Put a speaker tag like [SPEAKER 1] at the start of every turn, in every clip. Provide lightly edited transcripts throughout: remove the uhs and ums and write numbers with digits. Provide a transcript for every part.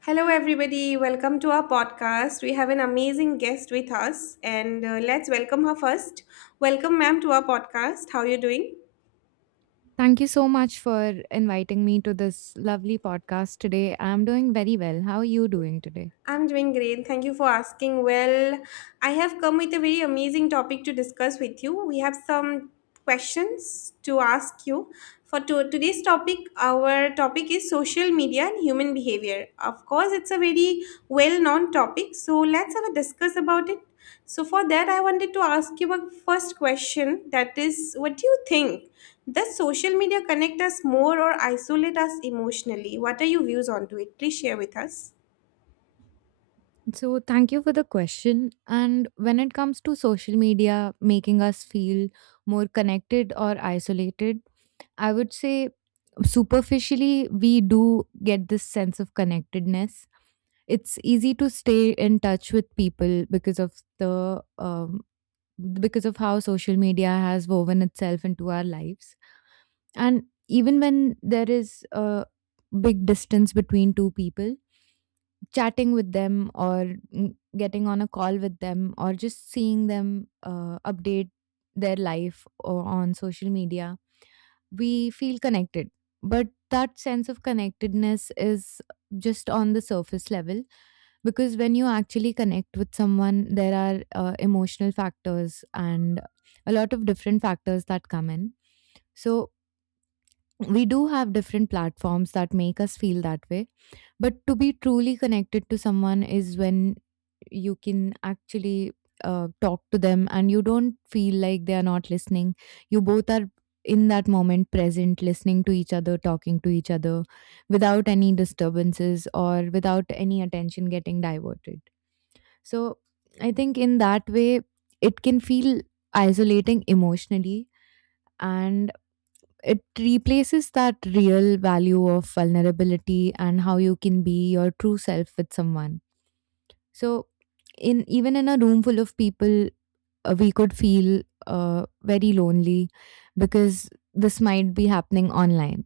[SPEAKER 1] Hello, everybody. Welcome to our podcast. We have an amazing guest with us, and let's welcome her first. Welcome, ma'am, to our podcast. How are you doing?
[SPEAKER 2] Thank you so much for inviting me to this lovely podcast today. I'm doing very well. How are you doing today?
[SPEAKER 1] I'm doing great. Thank you for asking. Well, I have come with a very amazing topic to discuss with you. We have some questions to ask you. For today's topic, our topic is social media and human behavior. Of course, it's a very well-known topic, so let's have a discuss about it. So for that, I wanted to ask you a first question. That is, what do you think? Does social media connect us more or isolate us emotionally? What are your views on to it? Please share with us.
[SPEAKER 2] So, thank you for the question. And when it comes to social media making us feel more connected or isolated, I would say superficially we do get this sense of connectedness. It's easy to stay in touch with people because of the because of how social media has woven itself into our lives, and even when there is a big distance between two people, chatting with them or getting on a call with them or just seeing them update their life or on social media, we feel connected. But that sense of connectedness is just on the surface level, because when you actually connect with someone, there are emotional factors and a lot of different factors that come in. So we do have different platforms that make us feel that way, but to be truly connected to someone is when you can actually talk to them and you don't feel like they are not listening. You both are in that moment present, listening to each other, talking to each other without any disturbances or without any attention getting diverted. So I think in that way, it can feel isolating emotionally, and it replaces that real value of vulnerability and how you can be your true self with someone. So in, even in a room full of people, we could feel very lonely, because this might be happening online.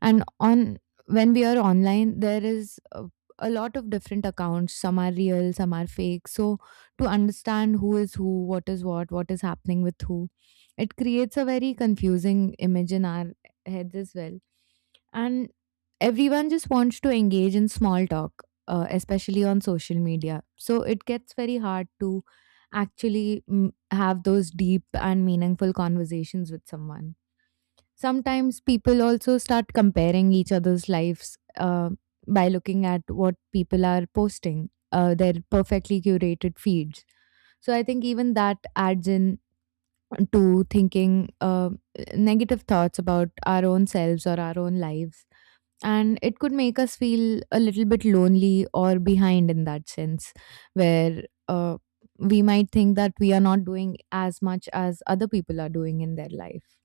[SPEAKER 2] And on, when we are online, there is a lot of different accounts, some are real, some are fake. So to understand who is who, what is what is happening with who, it creates a very confusing image in our heads as well. And everyone just wants to engage in small talk, especially on social media, so it gets very hard to actually have those deep and meaningful conversations with someone. Sometimes people also start comparing each other's lives by looking at what people are posting, their perfectly curated feeds. So I think even that adds in to thinking negative thoughts about our own selves or our own lives. And it could make us feel a little bit lonely or behind in that sense, where we might think that we are not doing as much as other people are doing in their life.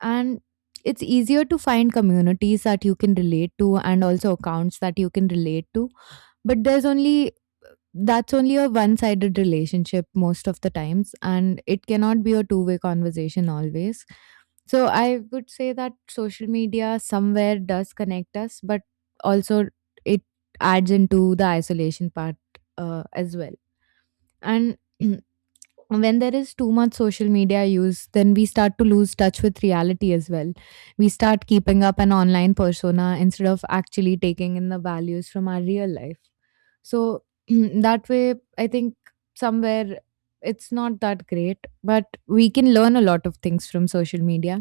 [SPEAKER 2] And it's easier to find communities that you can relate to and also accounts that you can relate to, but there's only that's only a one sided relationship most of the times, and it cannot be a two-way conversation always. So I would say that social media somewhere does connect us, but also it adds into the isolation part, as well. And when there is too much social media use, then we start to lose touch with reality as well. We start keeping up an online persona instead of actually taking in the values from our real life. So that way, I think somewhere it's not that great, but we can learn a lot of things from social media.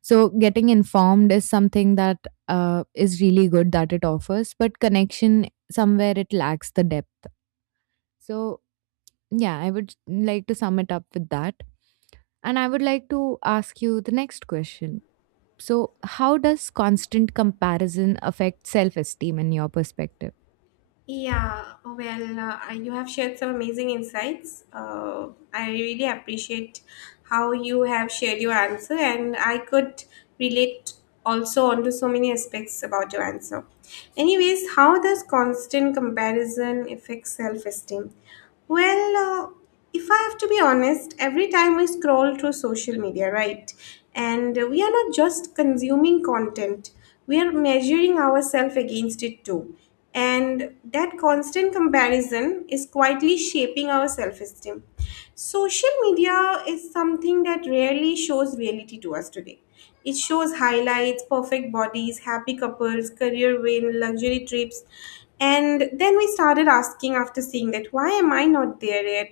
[SPEAKER 2] So getting informed is something that is really good that it offers, but connection somewhere it lacks the depth. So yeah, I would like to sum it up with that. And I would like to ask you the next question. So, how does constant comparison affect self esteem in your perspective?
[SPEAKER 1] Yeah, oh, well, you have shared some amazing insights. I really appreciate how you have shared your answer, and I could relate also onto so many aspects about your answer. Anyways, how does constant comparison affect self esteem? Well, if I have to be honest, every time we scroll through social media, right? And we are not just consuming content, we are measuring ourselves against it too. And that constant comparison is quietly shaping our self esteem. Social media is something that rarely shows reality to us today. It shows highlights, perfect bodies, happy couples, career win, luxury trips. And then we started asking after seeing that, why am I not there yet?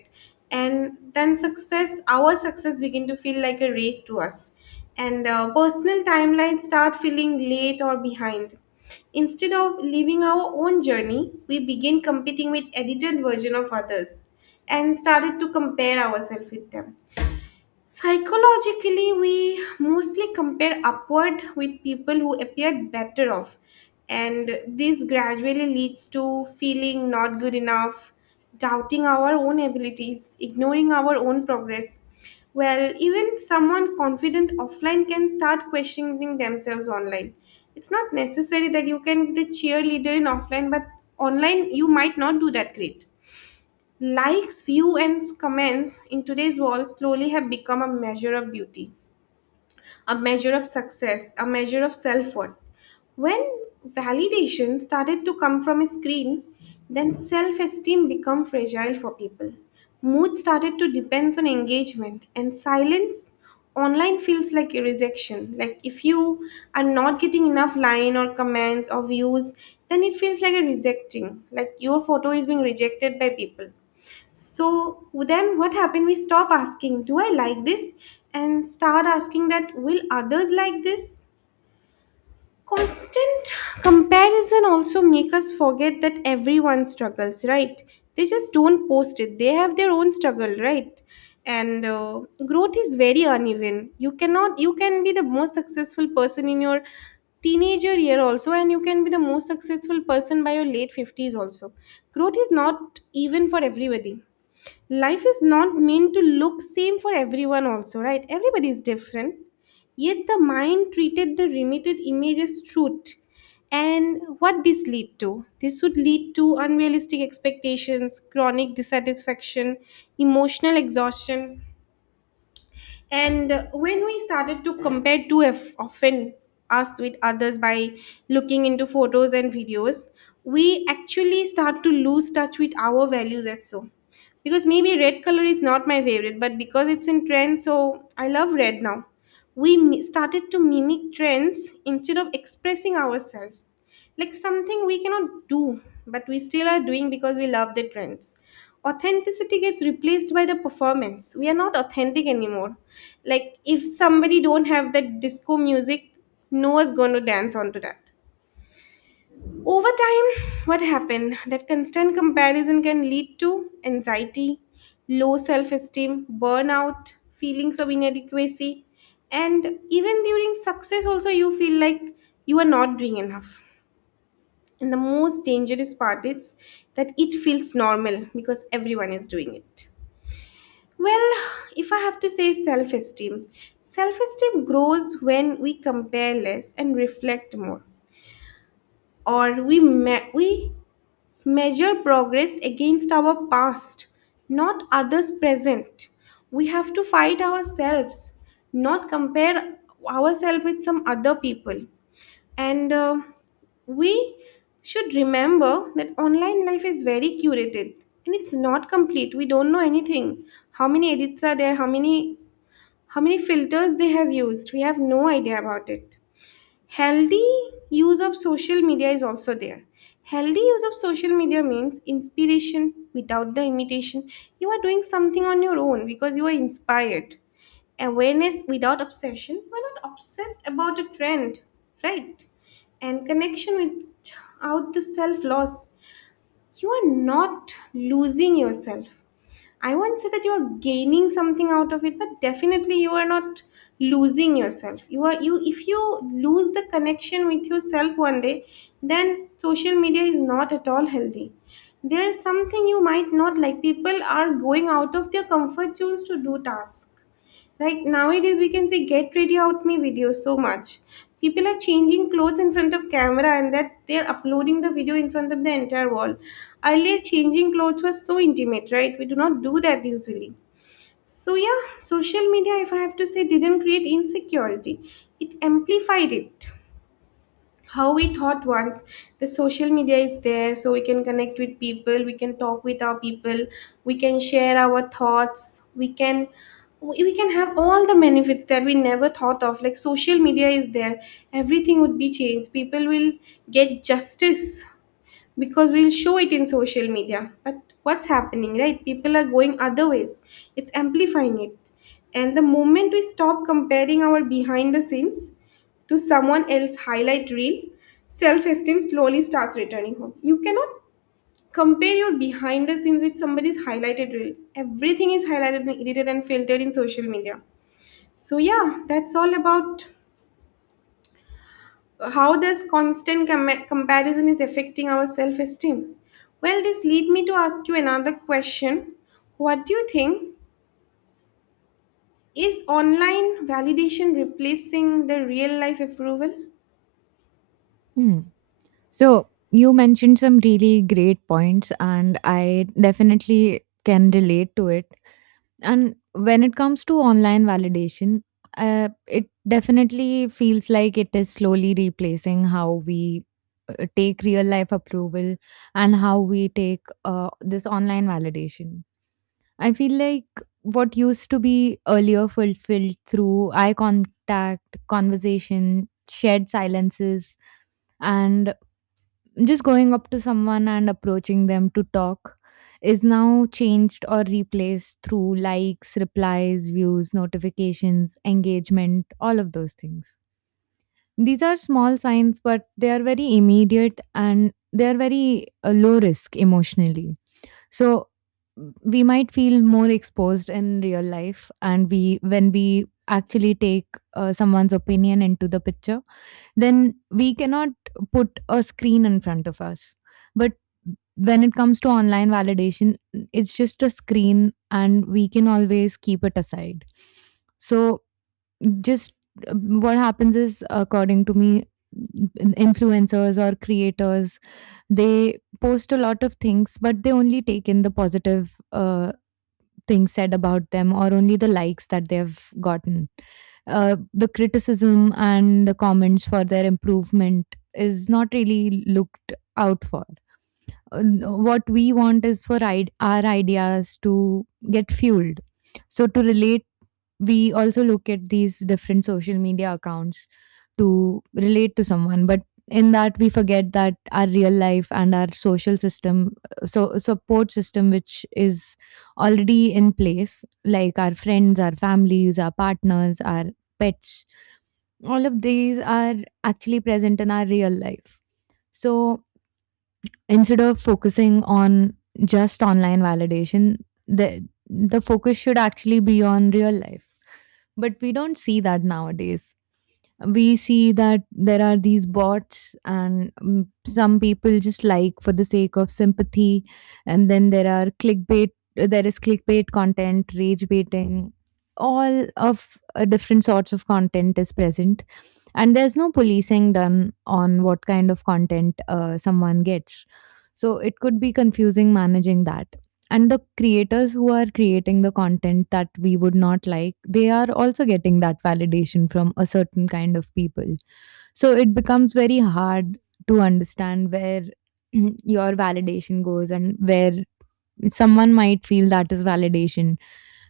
[SPEAKER 1] And then success, our success begin to feel like a race to us, and personal timelines start feeling late or behind. Instead of living our own journey, we begin competing with edited version of others and started to compare ourselves with them. Psychologically, we mostly compare upward with people who appeared better off, and this gradually leads to feeling not good enough, doubting our own abilities, ignoring our own progress. Well, even someone confident offline can start questioning themselves online. It's not necessary that you can be the cheerleader in offline, but online you might not do that great. Likes, views, and comments in today's world slowly have become a measure of beauty, a measure of success, a measure of self worth. When validation started to come from a screen, then self esteem became fragile for people. Mood started to depend on engagement, and silence online feels like a rejection. Like if you are not getting enough line or comments or views, then it feels like a rejecting. Like your photo is being rejected by people. So then what happened? We stop asking, do I like this? And start asking that, will others like this? Constant comparison also make us forget that everyone struggles, right? They just don't post it. They have their own struggle, right? And growth is very uneven. You cannot, you can be the most successful person in your teenager year also, and you can be the most successful person by your late 50s also. Growth is not even for everybody. Life is not meant to look same for everyone also, right? Everybody is different, yet the mind treated the limited image as truth. And what this lead to, this would lead to unrealistic expectations, chronic dissatisfaction, emotional exhaustion. And when we started to compare too often us with others by looking into photos and videos, we actually start to lose touch with our values as so. Because maybe red color is not my favorite, but because it's in trend, so I love red now. Started to mimic trends instead of expressing ourselves, like something we cannot do but we still are doing because we love the trends. Authenticity gets replaced by the performance. We are not authentic anymore. Like if somebody don't have that disco music, no one's going to dance onto that. Over time, what happened? That constant comparison can lead to anxiety, low self esteem, burnout, feelings of inadequacy, and even during success, also you feel like you are not doing enough. And the most dangerous part is that it feels normal because everyone is doing it. Well, if I have to say self esteem grows when we compare less and reflect more, or we measure progress against our past, not others' present. We have to fight ourselves, not compare ourselves with some other people. And we should remember that online life is very curated and it's not complete. We don't know anything. How many edits are there? How many filters they have used? We have no idea about it. Healthy use of social media is also there. Healthy use of social media means inspiration without the imitation. You are doing something on your own because you are inspired. Awareness without obsession, we're not obsessed about a trend, right? And connection without the self loss, you are not losing yourself. I won't say that you are gaining something out of it, but definitely you are not losing yourself. You are you. If you lose the connection with yourself 1 day, then social media is not at all healthy. There is something you might not like. People are going out of their comfort zones to do tasks. Right nowadays, we can see get ready out me videos so much. People are changing clothes in front of camera and that they're uploading the video in front of the entire wall. Earlier, changing clothes was so intimate, right? We do not do that usually. So, yeah, social media, if I have to say, didn't create insecurity, it amplified it. How we thought once, the social media is there so we can connect with people, we can talk with our people, we can share our thoughts, we can, we can have all the benefits that we never thought of, like social media is there, everything would be changed, people will get justice because we'll show it in social media. But what's happening, right? People are going other ways. It's amplifying it. And the moment we stop comparing our behind the scenes to someone else highlight reel, self-esteem slowly starts returning home. You cannot compare your behind the scenes with somebody's highlighted reel. Everything is highlighted and edited and filtered in social media. So yeah, that's all about how this constant comparison is affecting our self esteem. Well, this lead me to ask you another question. What do you think? Is online validation replacing the real life approval?
[SPEAKER 2] Hmm. So, you mentioned some really great points, and I definitely can relate to it. And when it comes to online validation, it definitely feels like it is slowly replacing how we take real life approval and how we take this online validation. I feel like what used to be earlier fulfilled through eye contact, conversation, shared silences, and just going up to someone and approaching them to talk is now changed or replaced through likes, replies, views, notifications, engagement, all of those things. These are small signs, but they are very immediate and they are very low risk emotionally. So we might feel more exposed in real life, and we when we actually take someone's opinion into the picture, then we cannot put a screen in front of us. But when it comes to online validation, it's just a screen and we can always keep it aside. So, just what happens is, according to me, influencers or creators, they post a lot of things, but they only take in the positive things said about them or only the likes that they've gotten. The criticism and the comments for their improvement is not really looked out for. What we want is for our ideas to get fueled. So, to relate, we also look at these different social media accounts to relate to someone. But in that, we forget that our real life and our social system, so support system, which is already in place, like our friends, our families, our partners, our pets, all of these are actually present in our real life. So, instead of focusing on just online validation, the focus should actually be on real life. But we don't see that nowadays. We see that there are these bots, and some people just like for the sake of sympathy, and then there are clickbait. There is clickbait content, rage baiting, all of different sorts of content is present, and there's no policing done on what kind of content someone gets. So it could be confusing managing that, and the creators who are creating the content that we would not like, they are also getting that validation from a certain kind of people. So it becomes very hard to understand where your validation goes and where someone might feel that is validation.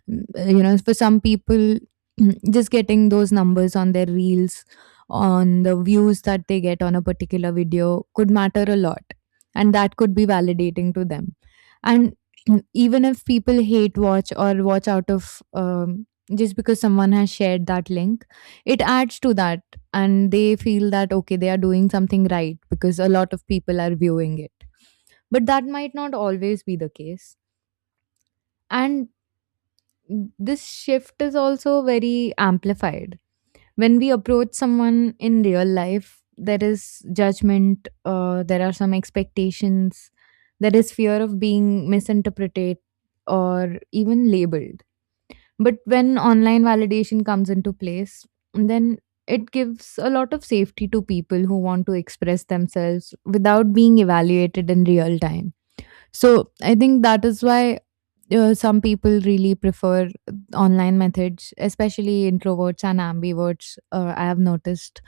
[SPEAKER 2] Mm, you know, for some people, just getting those numbers on their reels, on the views that they get on a particular video, could matter a lot. And that could be validating to them. And even if people hate watch or watch out of, just because someone has shared that link, it adds to that. And they feel that, okay, they are doing something right because a lot of people are viewing it, but that might not always be the case. And this shift is also very amplified. When we approach someone in real life, there is judgment, there are some expectations, there is fear of being misinterpreted or even labeled. But when online validation comes into place, then it gives a lot of safety to people who want to express themselves without being evaluated in real time. So I think that is why some people really prefer online methods, especially introverts and ambiverts. I have noticed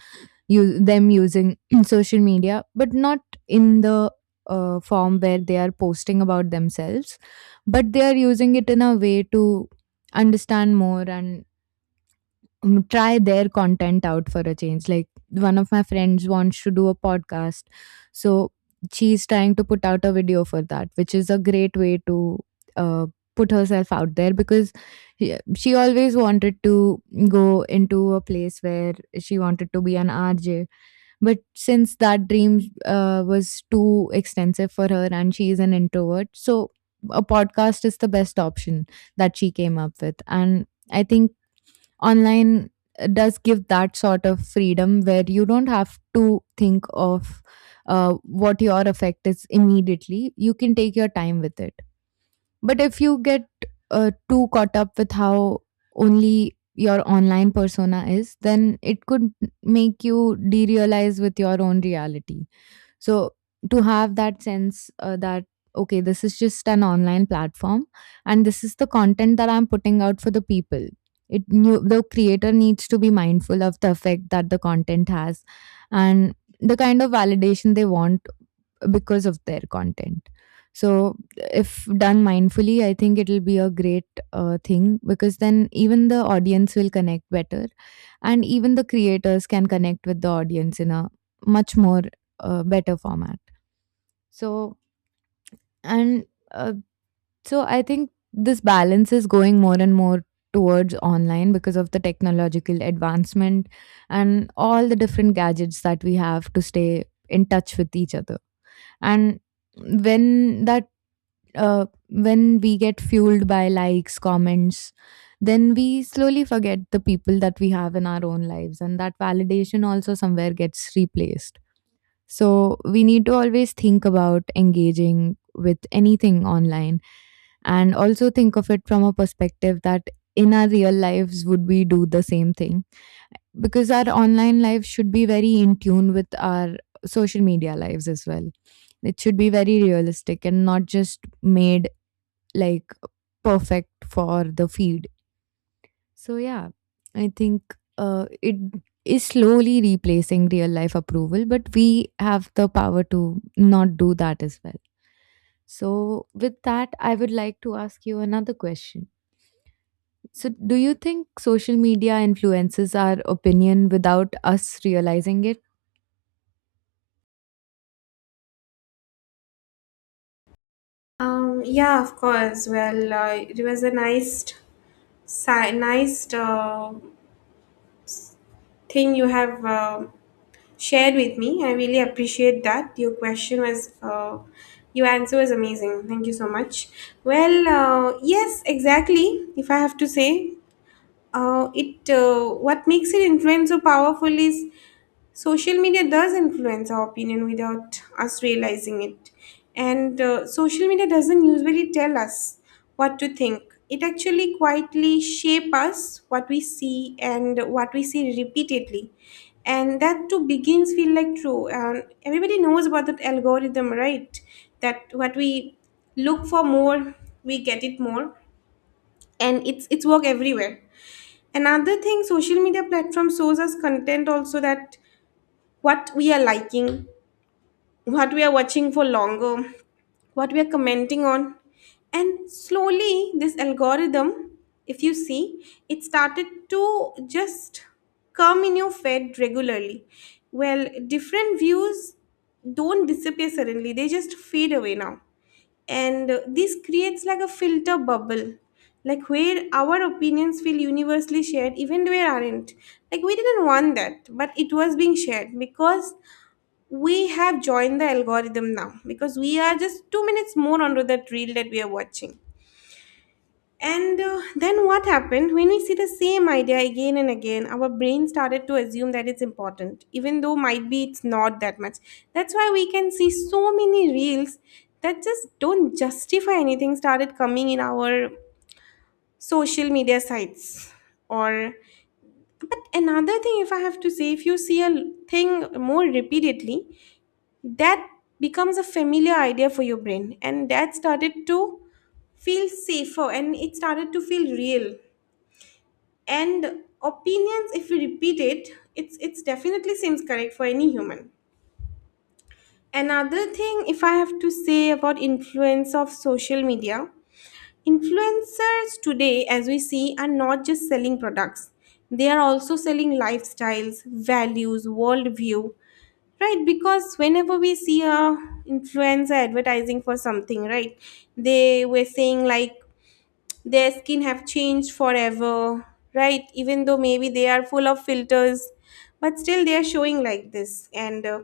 [SPEAKER 2] you them using social media, but not in the form where they are posting about themselves, but they are using it in a way to understand more and try their content out for a change. Like one of my friends wants to do a podcast, so she's trying to put out a video for that, which is a great way to uh, put herself out there, because she always wanted to go into a place where she wanted to be an RJ, but since that dream was too extensive for her and she is an introvert, so a podcast is the best option that she came up with. And I think online does give that sort of freedom where you don't have to think of what your effect is immediately. You can take your time with it. But if you get too caught up with how only your online persona is, then it could make you derealize with your own reality. So to have that sense that okay, this is just an online platform, and this is the content that I'm putting out for the people. It knew, the creator needs to be mindful of the effect that the content has, and the kind of validation they want because of their content. So if done mindfully, I think it'll be a great thing, because then even the audience will connect better, and even the creators can connect with the audience in a much more better format. So and uh, so I think this balance is going more and more towards online because of the technological advancement and all the different gadgets that we have to stay in touch with each other. And when that, when we get fueled by likes, comments, then we slowly forget the people that we have in our own lives, and that validation also somewhere gets replaced. So we need to always think about engaging with anything online and also think of it from a perspective that in our real lives would we do the same thing, because our online life should be very in tune with our social media lives as well. It should be very realistic and not just made like perfect for the feed. So yeah, I think it is slowly replacing real life approval, but we have the power to not do that as well. So with that, I would like to ask you another question. So do you think social media influences our opinion without us realizing it?
[SPEAKER 1] Yeah, of course. Well, it was a nice, nice thing you have shared with me. I really appreciate that. Your question was, your answer was amazing. Thank you so much. Well, yes, exactly. If I have to say, it what makes it influence so powerful is social media does influence our opinion without us realizing it. And social media doesn't usually tell us what to think. It actually quietly shape us what we see, and what we see repeatedly, and that too begins feel like true. And everybody knows about that algorithm, right? That what we look for more, we get it more. And it's work everywhere. Another thing, social media platform shows us content also that what we are liking, what we are watching for longer, what we are commenting on. And slowly, this algorithm, if you see, it started to just come in your feed regularly. Well, different views don't disappear suddenly, they just fade away now. And this creates like a filter bubble, like where our opinions feel universally shared even where aren't, like we didn't want that but it was being shared because we have joined the algorithm now because we are just 2 minutes more onto that reel that we are watching. And then what happened? When we see the same idea again and again, our brain started to assume that it's important, even though might be it's not that much. That's why we can see so many reels that just don't justify anything started coming in our social media sites. Or, but another thing, if I have to say, if you see thing more repeatedly, that becomes a familiar idea for your brain, and that started to feel safer and it started to feel real. And opinions, if we repeat it, it's definitely seems correct for any human. Another thing if I have to say about influence of social media: influencers today, as we see, are not just selling products, they are also selling lifestyles, values, worldview. Right? Because whenever we see a influencer advertising for something, right, they were saying like their skin have changed forever, right, even though maybe they are full of filters, but still they are showing like this. And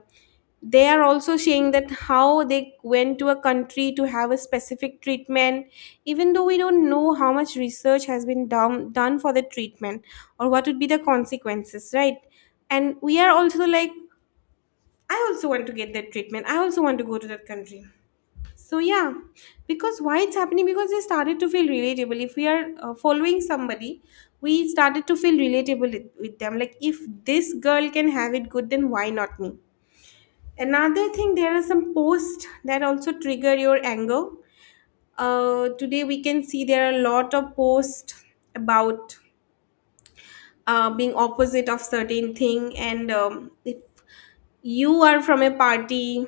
[SPEAKER 1] they are also saying that how they went to a country to have a specific treatment, even though we don't know how much research has been done for the treatment, or what would be the consequences, right? And we are also like, I also want to get that treatment, I also want to go to that country. So yeah, because why it's happening? Because they started to feel relatable. If we are following somebody, we started to feel relatable with them. Like if this girl can have it good, then why not me? Another thing, there are some posts that also trigger your anger. Today we can see there are a lot of posts about being opposite of certain thing, and if you are from a party,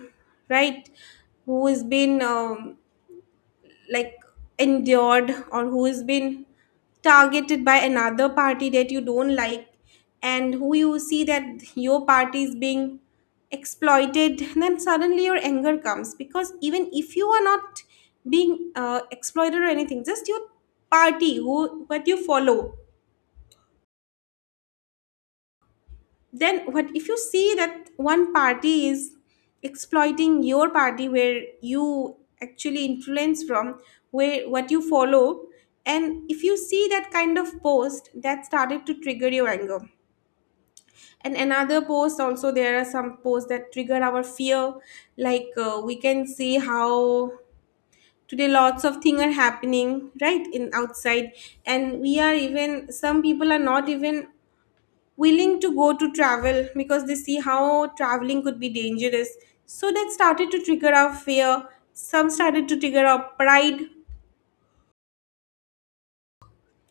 [SPEAKER 1] right? Who has been like endured, or who has been targeted by another party that you don't like, and who you see that your party is being exploited, then suddenly your anger comes, because even if you are not being exploited or anything, just your party, who what you follow, then what if you see that one party is exploiting your party, where you actually influence from, where what you follow, and if you see that kind of post, that started to trigger your anger. And another post, also there are some posts that trigger our fear, like we can see how today lots of things are happening, right, in outside, and we are, even some people are not even willing to go to travel, because they see how traveling could be dangerous. So that started to trigger our fear. Some started to trigger our pride.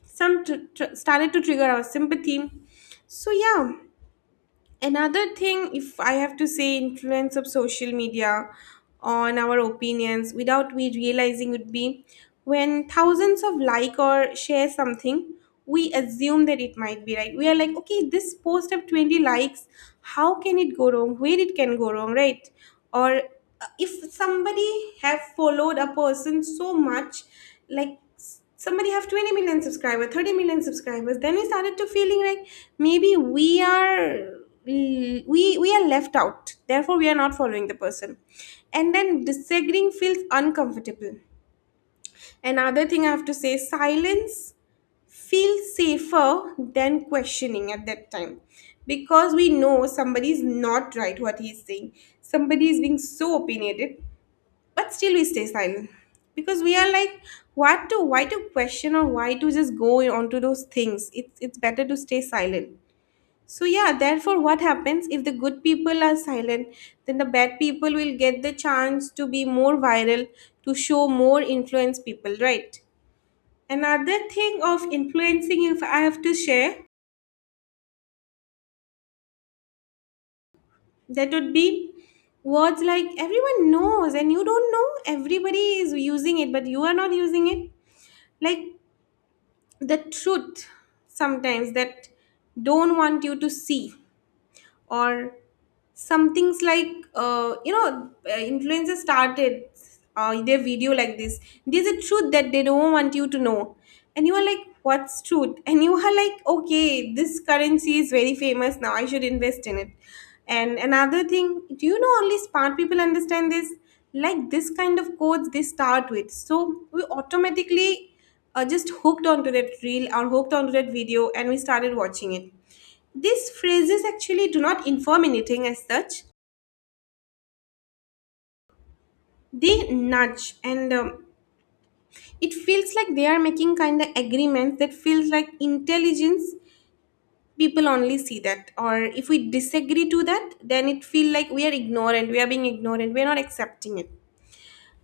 [SPEAKER 1] Some started to trigger our sympathy. So yeah, another thing, if I have to say, influence of social media on our opinions without we realizing, would be when thousands of like or share something, we assume that it might be right. We are like, okay, this post have 20 likes. How can it go wrong? Where it can go wrong, right? Or if somebody have followed a person so much, like somebody have 20 million subscribers, 30 million subscribers, then we started to feeling like maybe we are, we are left out, therefore we are not following the person. And then disagreeing feels uncomfortable. Another thing I have to say, silence feels safer than questioning at that time, because we know somebody is not right what he's saying, somebody is being so opinionated, but still we stay silent, because we are like, what to, why to question, or why to just go on to those things, it's better to stay silent. So yeah, therefore what happens, if the good people are silent, then the bad people will get the chance to be more viral, to show more influence people, right? Another thing of influencing, if I have to share, that would be words like, everyone knows and you don't know, everybody is using it but you are not using it, like the truth sometimes that don't want you to see, or some things like, influencers started their video like this, there's a truth that they don't want you to know, and you are like, what's truth? And you are like, okay, this currency is very famous now, I should invest in it. And another thing, do you know, only smart people understand this, like this kind of codes they start with, so we automatically just hooked onto that reel or hooked onto that video, and we started watching it. These phrases actually do not inform anything as such. They nudge, and it feels like they are making kind of agreements that feels like intelligence. People only see that, or if we disagree to that, then it feel like we are ignorant. We are being ignorant. We are not accepting it.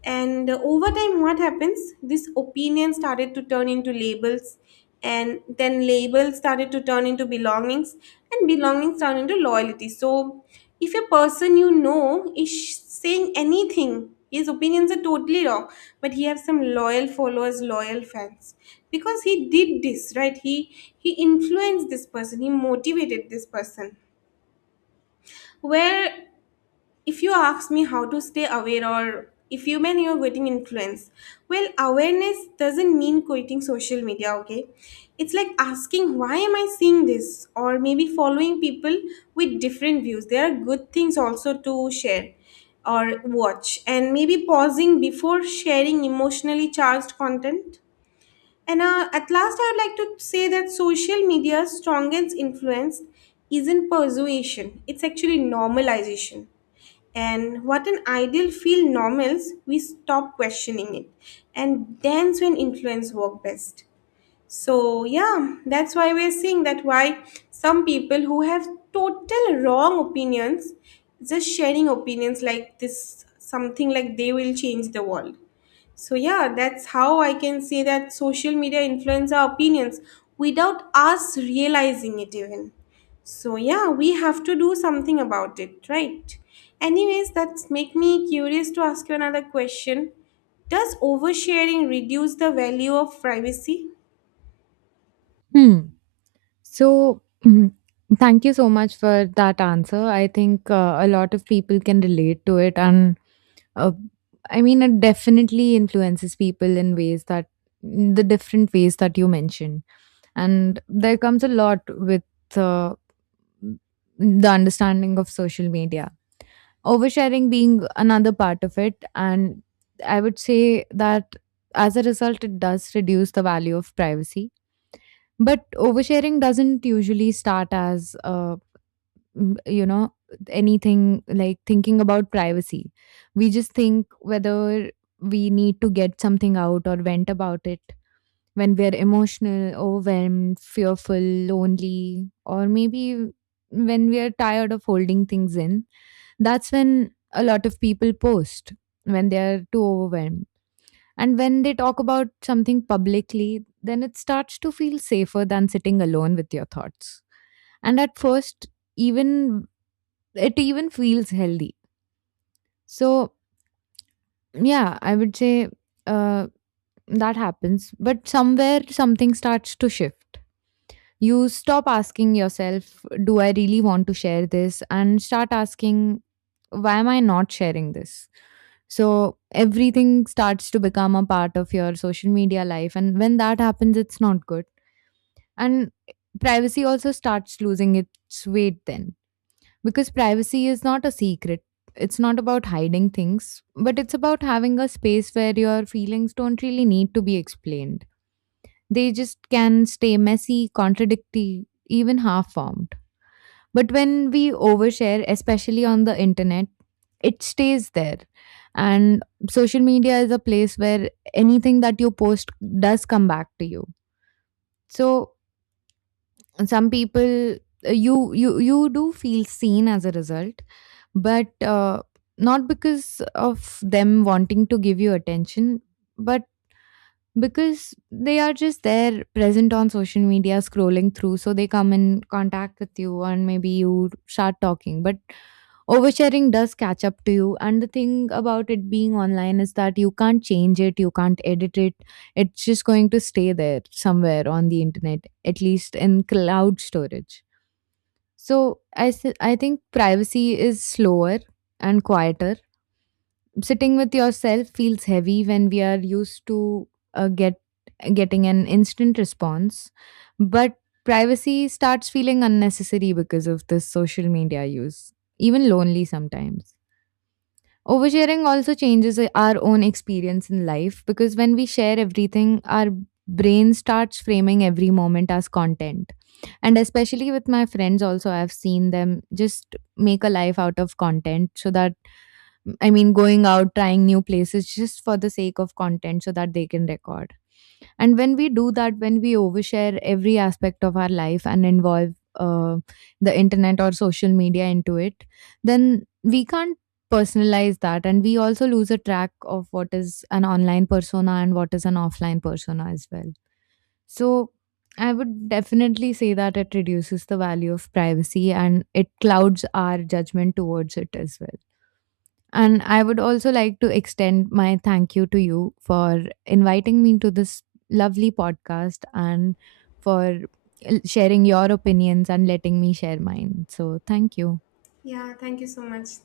[SPEAKER 1] And over time, what happens? This opinion started to turn into labels, and then labels started to turn into belongings, and belongings turned into loyalty. So, if a person you know is saying anything, his opinions are totally wrong, but he has some loyal followers, loyal fans, because he did this, right. He influenced this person. He motivated this person. Where, if you ask me how to stay aware or if you mean you're getting influence, well, awareness doesn't mean quitting social media, okay. It's like asking, why am I seeing this, or maybe following people with different views, there are good things also to share or watch, and maybe pausing before sharing emotionally charged content. And at last, I would like to say that social media's strongest influence isn't persuasion, it's actually normalization. And what an ideal feel normals, we stop questioning it, and dance when influence work best. So yeah, that's why we're seeing that, why some people who have total wrong opinions, just sharing opinions like this, something like they will change the world. So, yeah, that's how I can say that social media influence our opinions without us realizing it, even. So, yeah, we have to do something about it, right? Anyways, that's make me curious to ask you another question. Does oversharing reduce the value of privacy?
[SPEAKER 2] Hmm. So, mhm, thank you so much for that answer. I think a lot of people can relate to it, and uh, I mean, it definitely influences people in ways that the different ways that you mentioned. And there comes a lot with uh, the understanding of social media, oversharing being another part of it. And I would say that as a result, it does reduce the value of privacy, but oversharing doesn't usually start as, you know, anything like thinking about privacy. We just think whether we need to get something out or vent about it when we're emotional, overwhelmed, fearful, lonely, or maybe when we are tired of holding things in. That's when a lot of people post, when they are too overwhelmed, and when they talk about something publicly, then it starts to feel safer than sitting alone with your thoughts. And at first, even it even feels healthy. So, yeah, I would say uh, that happens. But somewhere something starts to shift. You stop asking yourself, do I really want to share this? And start asking, why am I not sharing this? So everything starts to become a part of your social media life. And when that happens, it's not good. And privacy also starts losing its weight then, because privacy is not a secret. It's not about hiding things, but it's about having a space where your feelings don't really need to be explained. They just can stay messy, contradictory, even half formed. But when we overshare, especially on the internet, it stays there, and social media is a place where anything that you post does come back to you. So some people, you do feel seen as a result, but not because of them wanting to give you attention, but because they are just there present on social media scrolling through, so they come in contact with you and maybe you start talking. But oversharing does catch up to you, and the thing about it being online is that you can't change it, you can't edit it. It's just going to stay there somewhere on the internet, at least in cloud storage. So I think privacy is slower and quieter. Sitting with yourself feels heavy when we are used to uh, get getting an instant response, but privacy starts feeling unnecessary because of this social media use, even lonely sometimes. Oversharing also changes our own experience in life, because when we share everything, our brain starts framing every moment as content. And especially with my friends, also, I've seen them just make a life out of content, so that I mean, going out, trying new places just for the sake of content so that they can record. And when we do that, when we overshare every aspect of our life and involve the internet or social media into it, then we can't personalize that. And we also lose a track of what is an online persona and what is an offline persona as well. So I would definitely say that it reduces the value of privacy and it clouds our judgment towards it as well. And I would also like to extend my thank you to you for inviting me to this lovely podcast and for sharing your opinions and letting me share mine. So, thank you.
[SPEAKER 1] Yeah, thank you so much.